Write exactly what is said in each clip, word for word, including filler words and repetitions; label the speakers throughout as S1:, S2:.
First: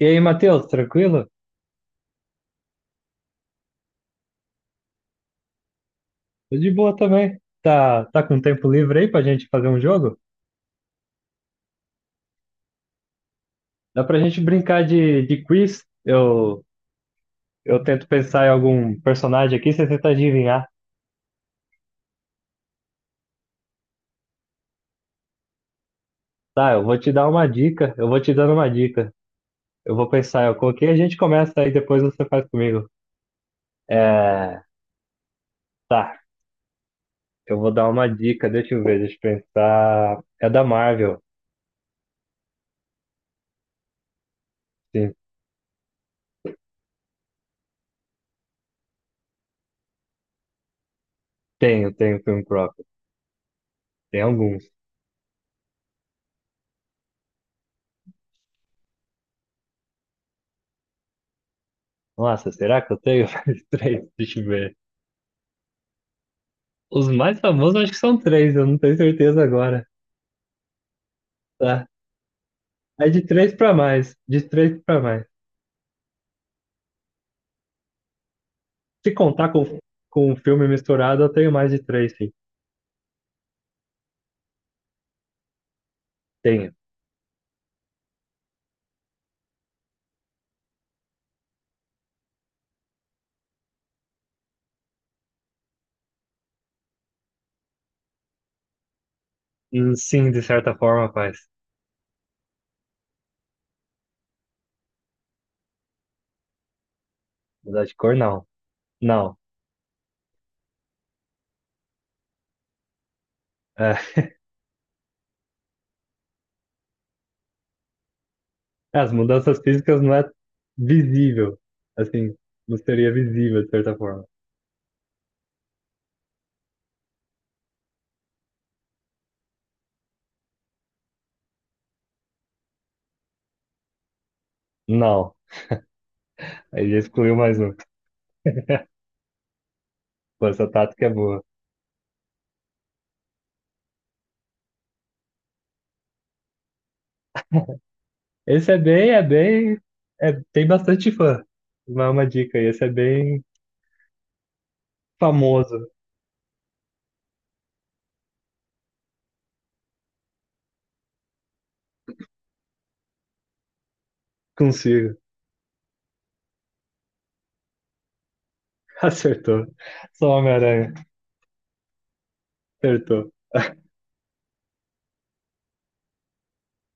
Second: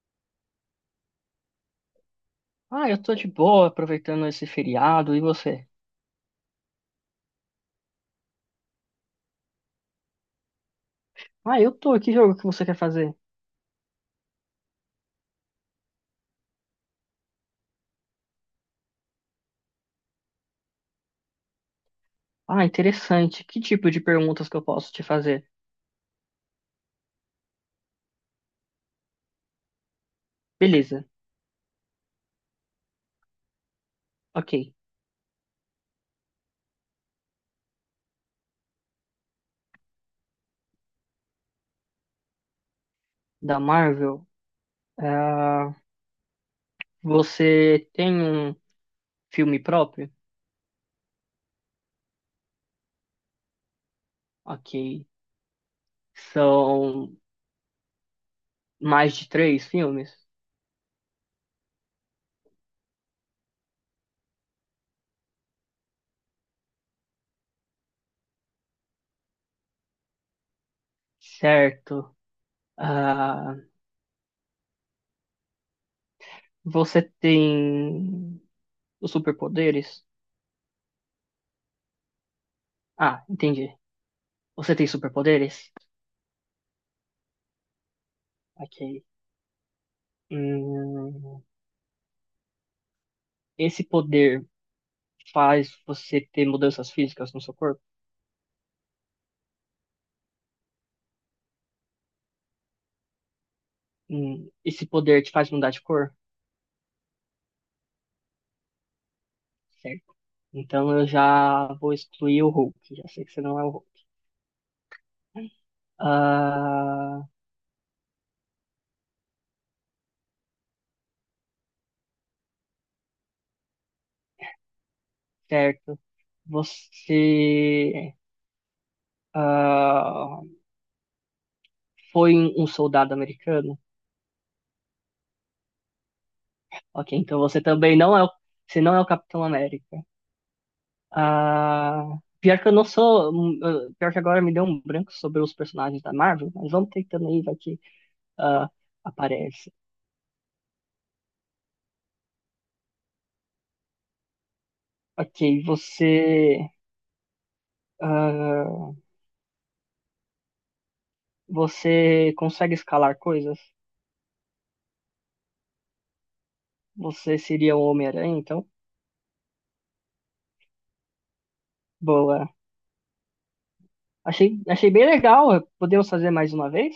S1: E aí, Matheus, tranquilo?
S2: Ah, eu tô de boa aproveitando esse feriado, e você?
S1: Tô de boa também. Tá, tá com tempo livre aí pra gente fazer um jogo?
S2: Ah, eu tô, que jogo que você quer fazer?
S1: Dá pra gente brincar de, de quiz? Eu, eu tento pensar em algum personagem aqui, você tenta adivinhar.
S2: Ah, interessante. Que tipo de perguntas que eu posso te fazer?
S1: Tá, eu vou te dar uma dica, eu vou te dando uma dica. Eu vou pensar, eu coloquei, a
S2: Beleza,
S1: gente começa aí, depois você faz comigo.
S2: ok.
S1: É, tá, eu vou dar uma dica, deixa eu ver, deixa eu pensar. É da Marvel,
S2: Da Marvel,
S1: sim.
S2: ah, você tem um filme próprio?
S1: Tenho, tenho filme próprio. Tem alguns.
S2: Ok. São mais de três filmes?
S1: Nossa, será que eu tenho? Mais três, deixa eu ver. Os mais famosos eu acho que são três, eu não tenho certeza agora. Tá.
S2: Certo.
S1: É de três
S2: Ah,
S1: pra mais. De três pra mais.
S2: você tem os
S1: Se contar com,
S2: superpoderes?
S1: com um filme misturado, eu tenho mais de três, sim.
S2: Ah, entendi. Você tem superpoderes?
S1: Tenho.
S2: Ok. Hum, esse poder. Faz você ter mudanças físicas no seu corpo.
S1: Hum, Sim, de certa forma, faz.
S2: Hum, Esse poder te faz mudar de cor?
S1: Mudar de cor, não. Não.
S2: Certo. Então eu já vou excluir o Hulk. Já sei que você não é o Hulk.
S1: É.
S2: Ah,
S1: As mudanças físicas não é visível. Assim, não seria visível, de certa forma.
S2: certo. Você ah, foi um um soldado americano?
S1: Não. Aí já
S2: Ok,
S1: excluiu
S2: então
S1: mais
S2: você
S1: um.
S2: também não é o, você não é o Capitão América.
S1: Pô, essa tática é boa.
S2: Ah, pior que eu não sou. hum, ah, Pior que agora me deu um branco sobre os personagens da Marvel, mas vamos tentando aí, vai que ah,
S1: Esse é bem, é
S2: aparece.
S1: bem. É, tem bastante fã. Uma, uma dica aí. Esse é bem
S2: Ok,
S1: famoso.
S2: você. ah, você consegue escalar coisas?
S1: Consigo.
S2: Você seria o Homem-Aranha, então?
S1: Acertou. Sou Homem-Aranha.
S2: Boa.
S1: Acertou.
S2: Achei, achei bem legal. Podemos fazer mais uma vez?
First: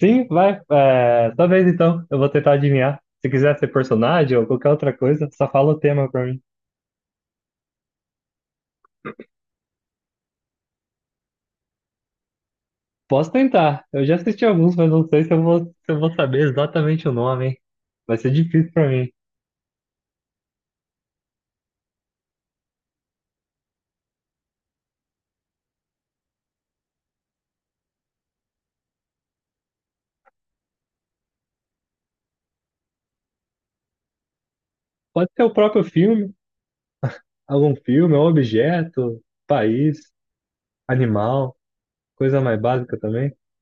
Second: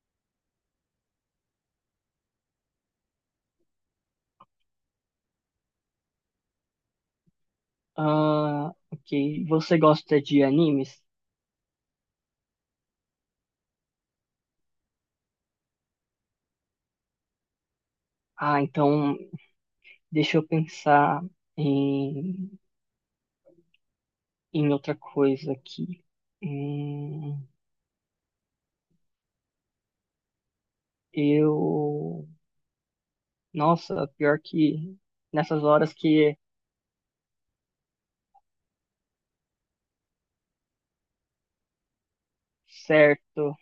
S1: Sim, vai. É, talvez então. Eu vou tentar adivinhar. Se quiser ser personagem ou qualquer outra coisa, só fala o tema pra mim.
S2: Ah, ok. Você gosta de animes?
S1: Posso tentar. Eu já assisti alguns, mas não sei se eu vou, se eu vou saber exatamente o nome, hein? Vai ser
S2: Ah,
S1: difícil pra mim.
S2: então deixa eu pensar em, em outra coisa aqui. Hum, eu. Nossa, pior que
S1: Pode ser o
S2: nessas
S1: próprio
S2: horas
S1: filme,
S2: que.
S1: algum filme, um objeto, país, animal, coisa mais básica também.
S2: Certo.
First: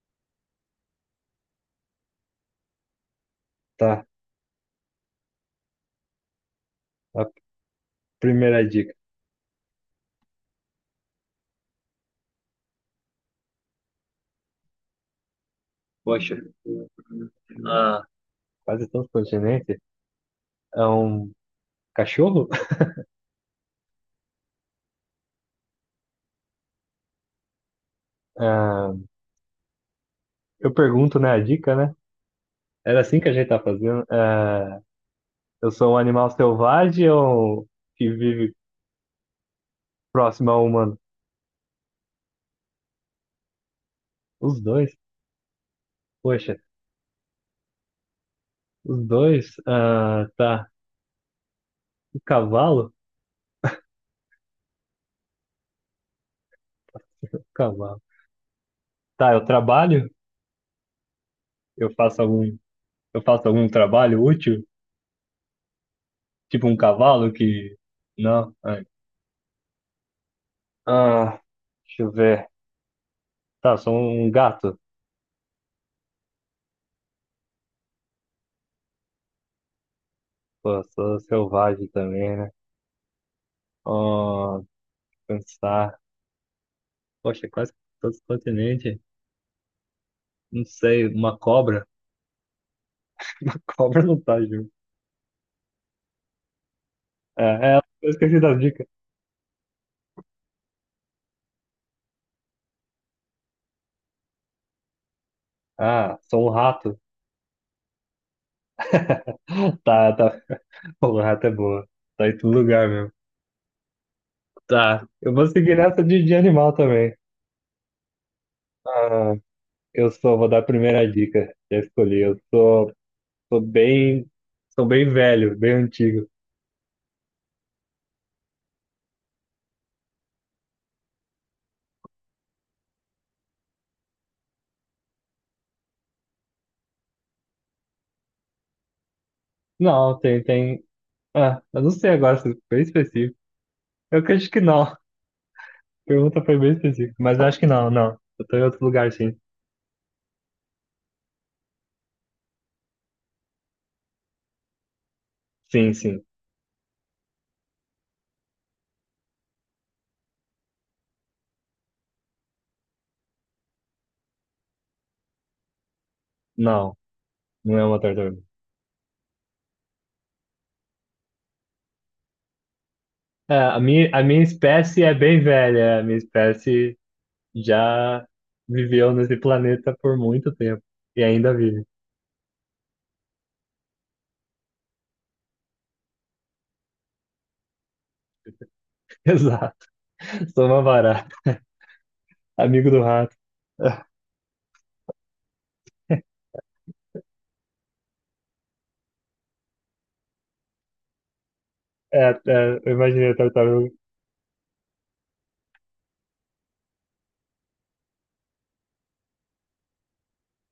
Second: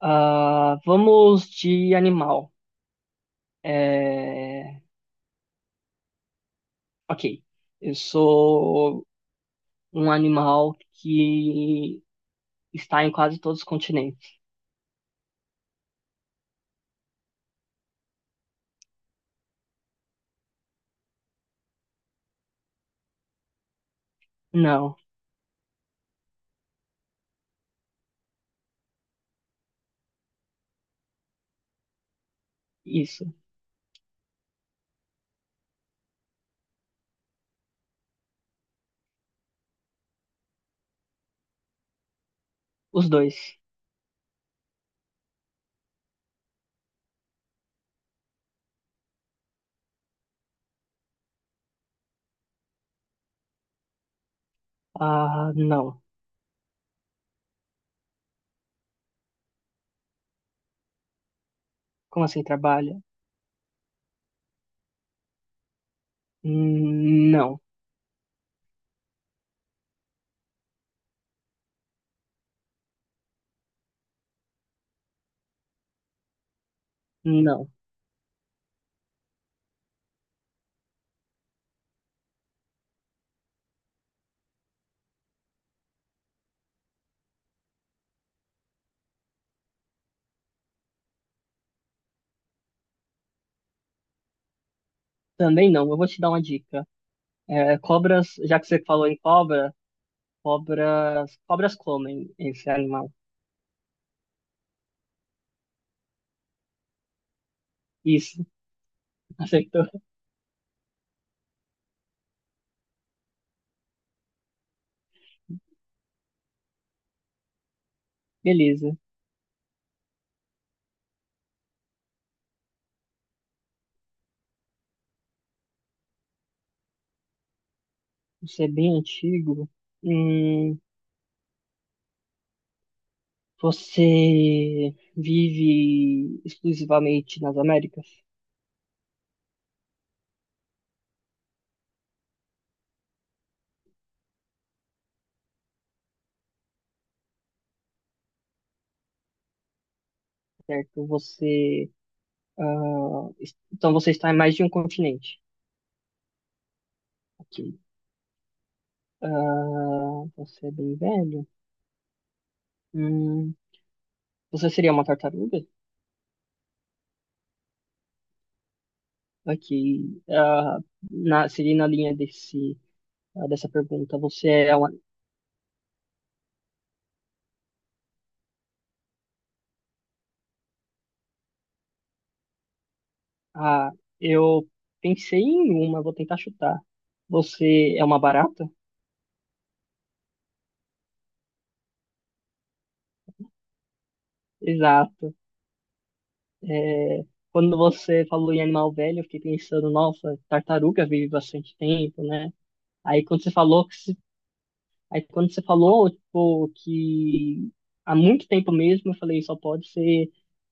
S2: Ah, vamos de animal.
S1: Tá,
S2: É,
S1: a
S2: ok, eu
S1: primeira dica.
S2: sou um animal que está em quase todos os continentes.
S1: Poxa, ah, quase todos os continentes. É um cachorro?
S2: Não,
S1: Ah, eu pergunto, né, a dica, né? Era assim
S2: isso.
S1: que a gente tá fazendo. Ah, eu sou um animal selvagem ou um que vive próximo ao humano?
S2: Os dois.
S1: Os dois? Poxa, os dois? Ah, tá. O cavalo?
S2: Ah, não.
S1: O cavalo. Tá, eu trabalho? Eu faço
S2: Como assim
S1: algum,
S2: trabalha?
S1: eu faço algum trabalho útil? Tipo um
S2: Hum,
S1: cavalo
S2: Não,
S1: que. Não. Ai. Ah, deixa eu ver. Tá, sou um gato.
S2: não.
S1: Pô, sou selvagem também, né? Oh, pensar. Poxa, quase todos os continentes. Não sei, uma cobra. Cobra não tá junto.
S2: Também não. Eu vou te dar uma dica.
S1: É,
S2: É,
S1: é, eu
S2: cobras,
S1: esqueci das
S2: já que você
S1: dicas.
S2: falou em cobra, cobras, cobras comem esse animal.
S1: Ah, sou um rato.
S2: Isso, acertou.
S1: Tá, tá. O rato é boa. Tá em todo lugar mesmo. Tá. Eu vou seguir nessa de, de animal também.
S2: Beleza.
S1: Ah, eu sou, vou dar a primeira dica. Já escolhi. Eu sou, sou bem, sou bem velho, bem antigo.
S2: Isso é bem antigo. Hum, Você vive exclusivamente nas Américas,
S1: Não, tem, tem. Ah, eu não sei agora se foi específico. Eu acho que não. A pergunta foi bem específica, mas eu acho que não, não. Eu tô em outro lugar, sim.
S2: certo? Você, ah, es- então você está em mais de um continente.
S1: Sim, sim.
S2: Ok. Ah, você é bem velho. Hum, você seria uma tartaruga?
S1: Não, não é uma tartaruga.
S2: Ok. Ah, na, seria na linha desse, ah,
S1: É,
S2: dessa
S1: a minha,
S2: pergunta.
S1: a minha
S2: Você é uma.
S1: espécie é bem velha. A minha espécie já viveu nesse planeta por muito tempo e ainda vive.
S2: Ah, eu pensei em uma, vou tentar chutar. Você é uma barata?
S1: Exato. Sou uma barata, amigo do rato.
S2: Exato. É, quando você falou em animal velho, eu fiquei pensando, nossa, tartaruga vive bastante tempo,
S1: É,
S2: né?
S1: é, eu
S2: Aí
S1: imaginei a
S2: quando você falou
S1: tartaruga.
S2: que se- aí quando você falou, tipo, que há muito tempo mesmo, eu falei, só pode ser,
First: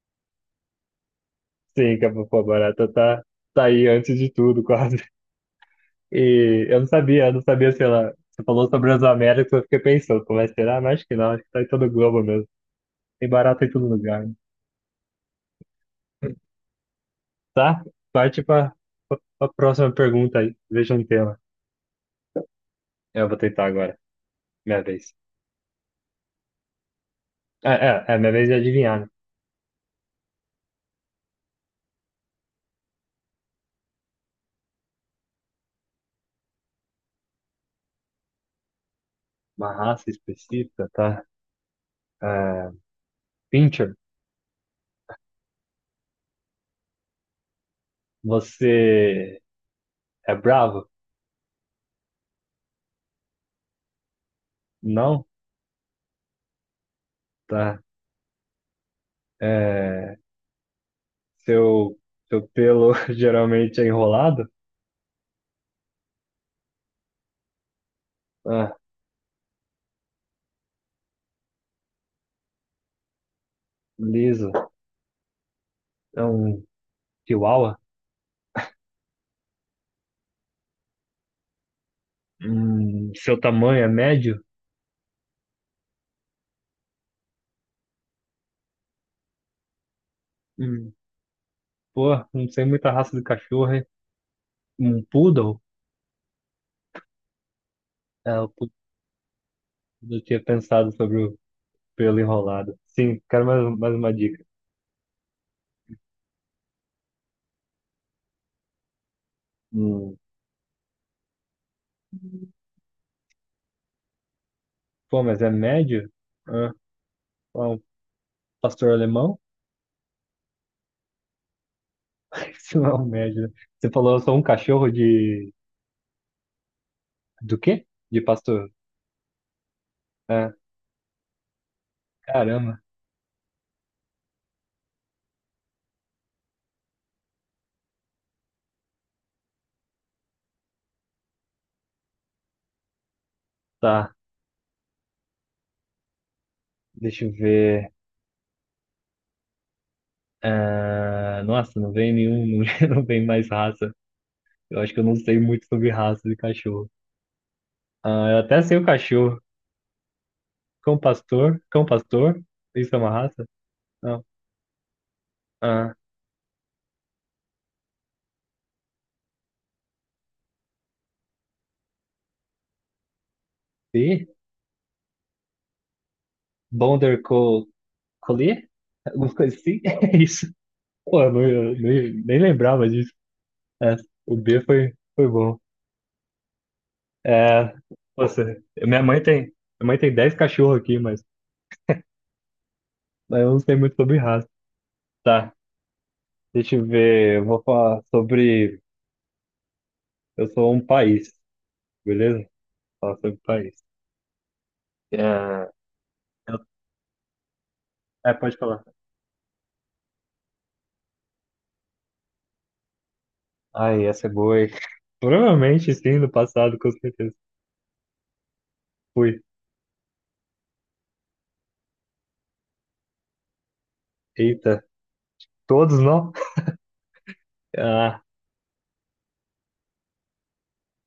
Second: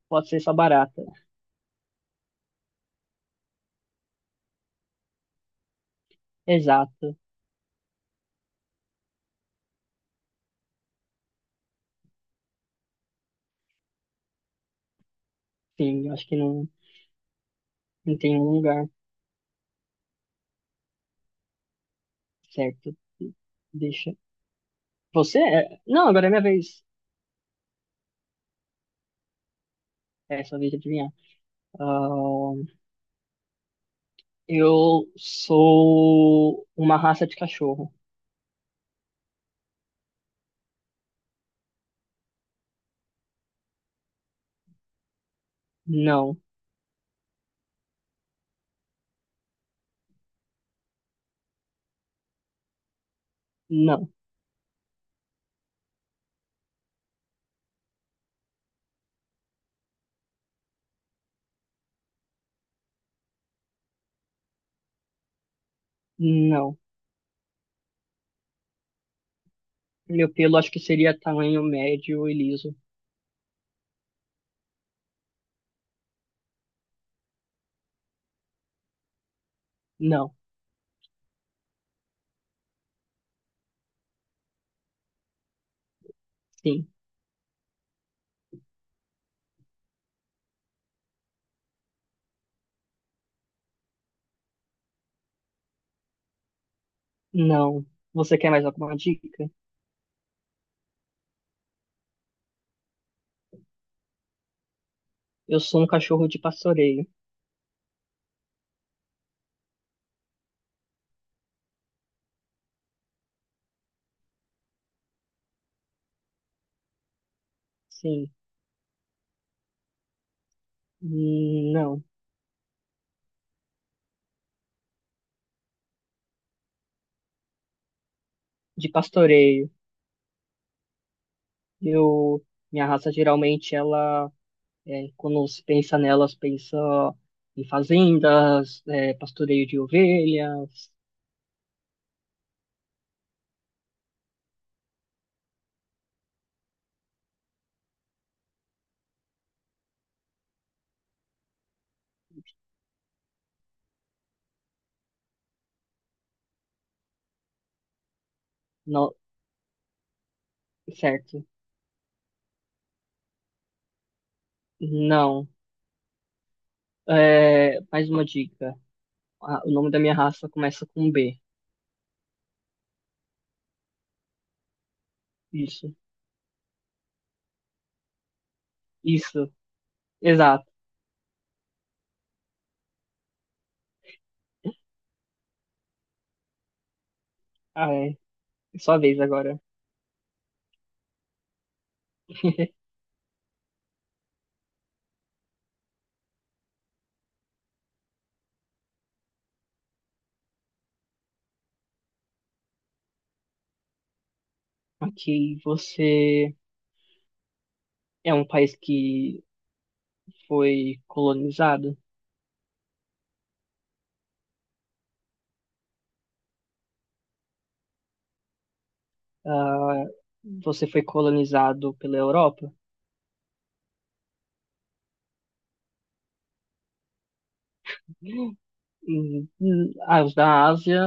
S2: pode ser essa barata.
S1: Sim, que a pô, a barata tá, tá aí antes de tudo, quase. E eu não
S2: Exato.
S1: sabia, eu não sabia se ela. Você falou sobre as Américas, eu fiquei pensando, como é que será? Mas acho que não, acho que tá em todo o globo mesmo. Tem barata em todo lugar. Né?
S2: Sim, eu acho que não,
S1: Tá?
S2: não tem
S1: Parte
S2: um
S1: para
S2: lugar
S1: a próxima pergunta aí. Veja um tema.
S2: certo.
S1: Eu vou tentar agora.
S2: Deixa.
S1: Minha vez.
S2: Você é... Não, agora é minha vez.
S1: É, é, é, minha vez de adivinhar, né?
S2: É, sua vez de adivinhar. Ahn, eu sou uma raça de cachorro.
S1: Uma raça específica, tá? É, Pincher,
S2: Não,
S1: você é bravo?
S2: não,
S1: Não? Tá. É, seu, seu pelo geralmente é enrolado?
S2: não.
S1: Ah,
S2: Meu pelo acho que seria tamanho médio e liso.
S1: liso. É um chihuahua?
S2: Não,
S1: Hum, seu tamanho é médio?
S2: sim,
S1: Hum, pô, não sei muita raça de cachorro, hein? Um poodle?
S2: não.
S1: É,
S2: Você
S1: o
S2: quer mais
S1: poodle
S2: alguma dica?
S1: eu tinha pensado sobre o pelo enrolado. Sim, quero mais, um, mais uma dica.
S2: Eu sou um cachorro de pastoreio.
S1: Hum, pô, mas é médio? Ah, ó, um
S2: Sim,
S1: pastor alemão?
S2: hum, não,
S1: Isso não é um médio. Né? Você falou, eu sou um cachorro de... Do quê? De pastor.
S2: de pastoreio.
S1: Ah,
S2: Eu,
S1: caramba.
S2: minha raça geralmente ela, é, quando se pensa nelas, pensa em fazendas, é, pastoreio de ovelhas,
S1: Tá, deixa eu ver. Ah, nossa, não vem nenhum, não vem mais raça. Eu acho que eu não sei muito sobre raça de cachorro. Ah, eu até sei o
S2: não,
S1: cachorro. Cão
S2: certo?
S1: pastor? Cão pastor? Isso é uma raça? Não.
S2: Não.
S1: Ah,
S2: É, mais uma dica. Ah, o nome da minha raça começa com B.
S1: e?
S2: Isso,
S1: Border Colher? Alguma
S2: isso,
S1: coisa assim? É isso.
S2: exato.
S1: Pô, eu, não, eu nem, nem lembrava disso. É, o B foi, foi bom. É,
S2: Ah, é.
S1: nossa.
S2: É sua
S1: minha
S2: vez
S1: mãe tem,
S2: agora.
S1: minha mãe tem dez cachorros aqui, mas, mas eu não sei muito sobre raça. Tá, deixa eu ver. Eu vou falar sobre. Eu sou um país, beleza? Falar sobre país. É,
S2: Ok, você
S1: eu- é,
S2: é um
S1: pode
S2: país
S1: falar.
S2: que foi colonizado?
S1: Ai, essa é boa, hein? Provavelmente sim, no passado, com certeza. Fui.
S2: Ah, você foi colonizado pela Europa?
S1: Eita, todos não? Ah.
S2: Hum, hum, Ah, os da Ásia,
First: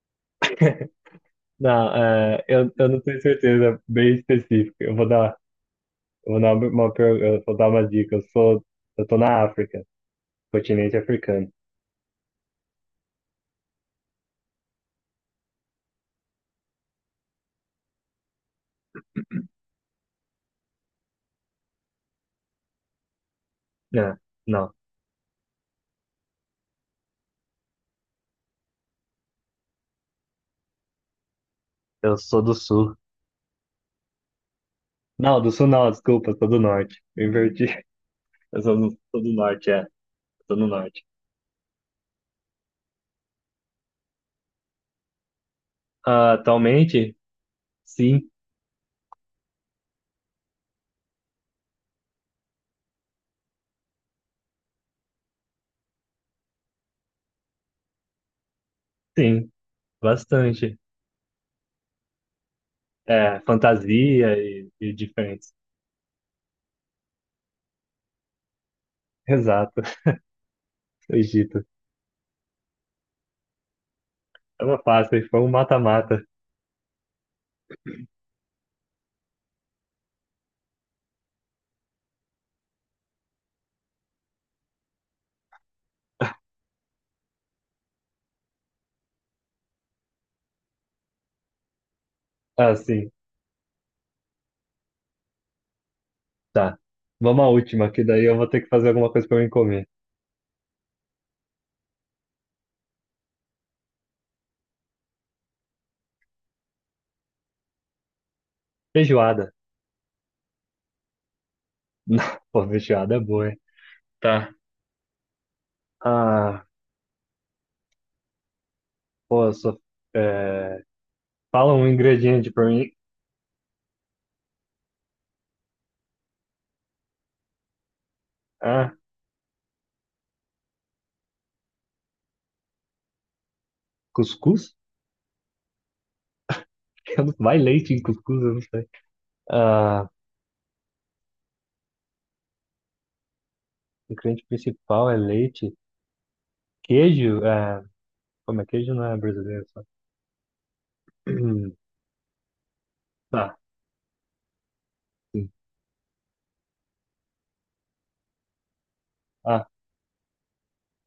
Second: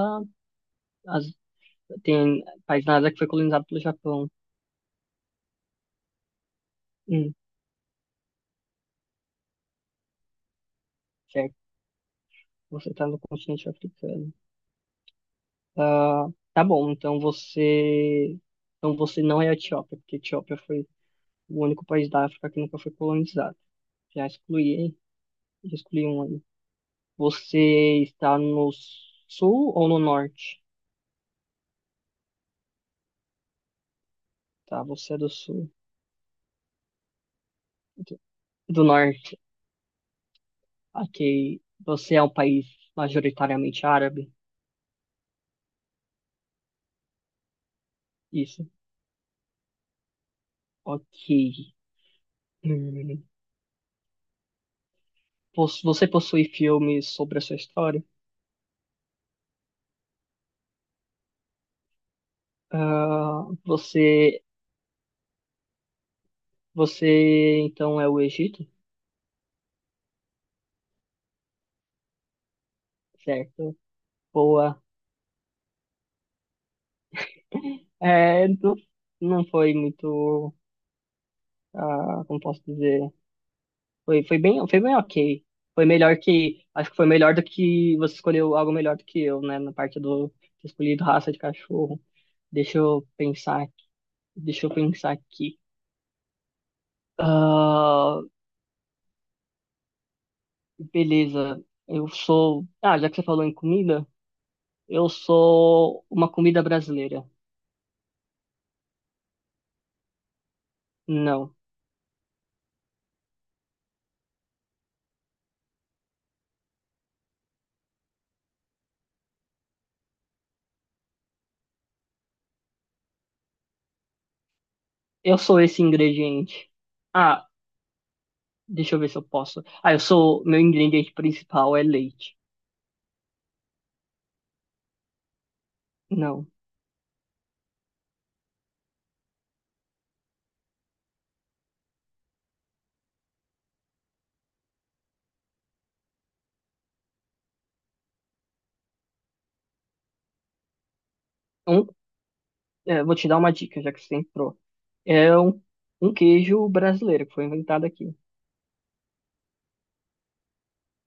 S2: as-
S1: Não,
S2: tem
S1: é, eu,
S2: país
S1: eu
S2: na
S1: não
S2: Ásia que
S1: tenho
S2: foi colonizado
S1: certeza
S2: pelo
S1: bem
S2: Japão.
S1: específica. Eu vou dar, eu vou dar uma, uma per-
S2: Hum,
S1: eu vou dar uma dica. Eu sou, eu tô na África, continente africano.
S2: certo. Você está no continente africano. Ah, tá bom, então você, então você não é a Etiópia, porque a Etiópia foi o único país da África que nunca foi colonizado.
S1: É,
S2: Já
S1: não,
S2: excluí, já excluí um aí. Você está no sul ou no norte?
S1: eu sou do sul.
S2: Tá, você é do
S1: Não, do sul
S2: sul.
S1: não, desculpa, eu sou do norte. Eu inverti.
S2: Do
S1: Eu sou
S2: do
S1: do, sou do
S2: norte.
S1: norte, é. Eu tô no norte.
S2: Ok. Você é um país majoritariamente árabe?
S1: Ah, atualmente, sim,
S2: Isso. Ok. Hum. Pos- você possui filmes sobre a sua história?
S1: sim, bastante. É,
S2: Ah,
S1: fantasia
S2: você,
S1: e, e diferentes.
S2: você então é o Egito?
S1: Exato, Egito.
S2: Certo.
S1: É uma
S2: Boa.
S1: fácil, foi um mata-mata.
S2: É, não, não foi muito, ah, como posso dizer? Foi, foi bem, foi bem ok. Foi melhor que. Acho que foi melhor do que você escolheu algo melhor do que eu, né? Na parte do ter escolhido raça de cachorro.
S1: Ah,
S2: Deixa eu
S1: sim.
S2: pensar aqui. Deixa eu pensar aqui.
S1: Tá. Vamos à última, que
S2: Ah,
S1: daí eu vou ter que fazer alguma coisa pra mim comer.
S2: beleza. Eu sou. Ah, já que você falou em comida, eu sou uma comida brasileira.
S1: Feijoada.
S2: Não.
S1: Não, pô, feijoada é boa, hein? Tá. Ah, pô, eu sou... é, Fala um ingrediente pra mim.
S2: Eu sou esse ingrediente. Ah,
S1: Ah,
S2: deixa eu ver se eu posso. Ah, eu sou. Meu ingrediente principal é leite.
S1: cuscuz?
S2: Não.
S1: Eu não- Vai leite em cuscuz, eu não sei. Ah, o ingrediente principal é leite. Queijo? É... Como é? Queijo não é brasileiro, só.
S2: Um, é, vou te dar uma
S1: Tá,
S2: dica, já que você entrou. É
S1: sim.
S2: um, um queijo brasileiro que foi inventado aqui.
S1: Ah,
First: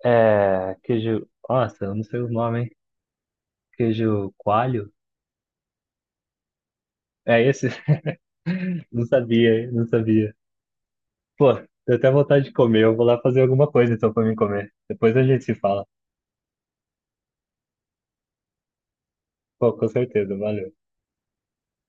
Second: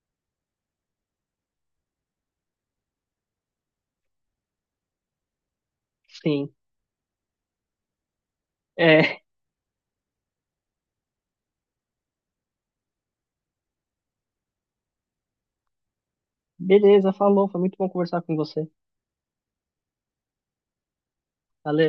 S1: é... Queijo... Nossa, eu não sei os nomes, hein? Queijo coalho?
S2: Sim.
S1: É esse? Não
S2: É,
S1: sabia, hein? Não sabia. Pô, tô até vontade de comer. Eu vou lá fazer alguma coisa então pra mim comer. Depois a gente se fala.
S2: beleza, falou. Foi muito bom conversar com você.
S1: Pô, com certeza. Valeu.
S2: Valeu.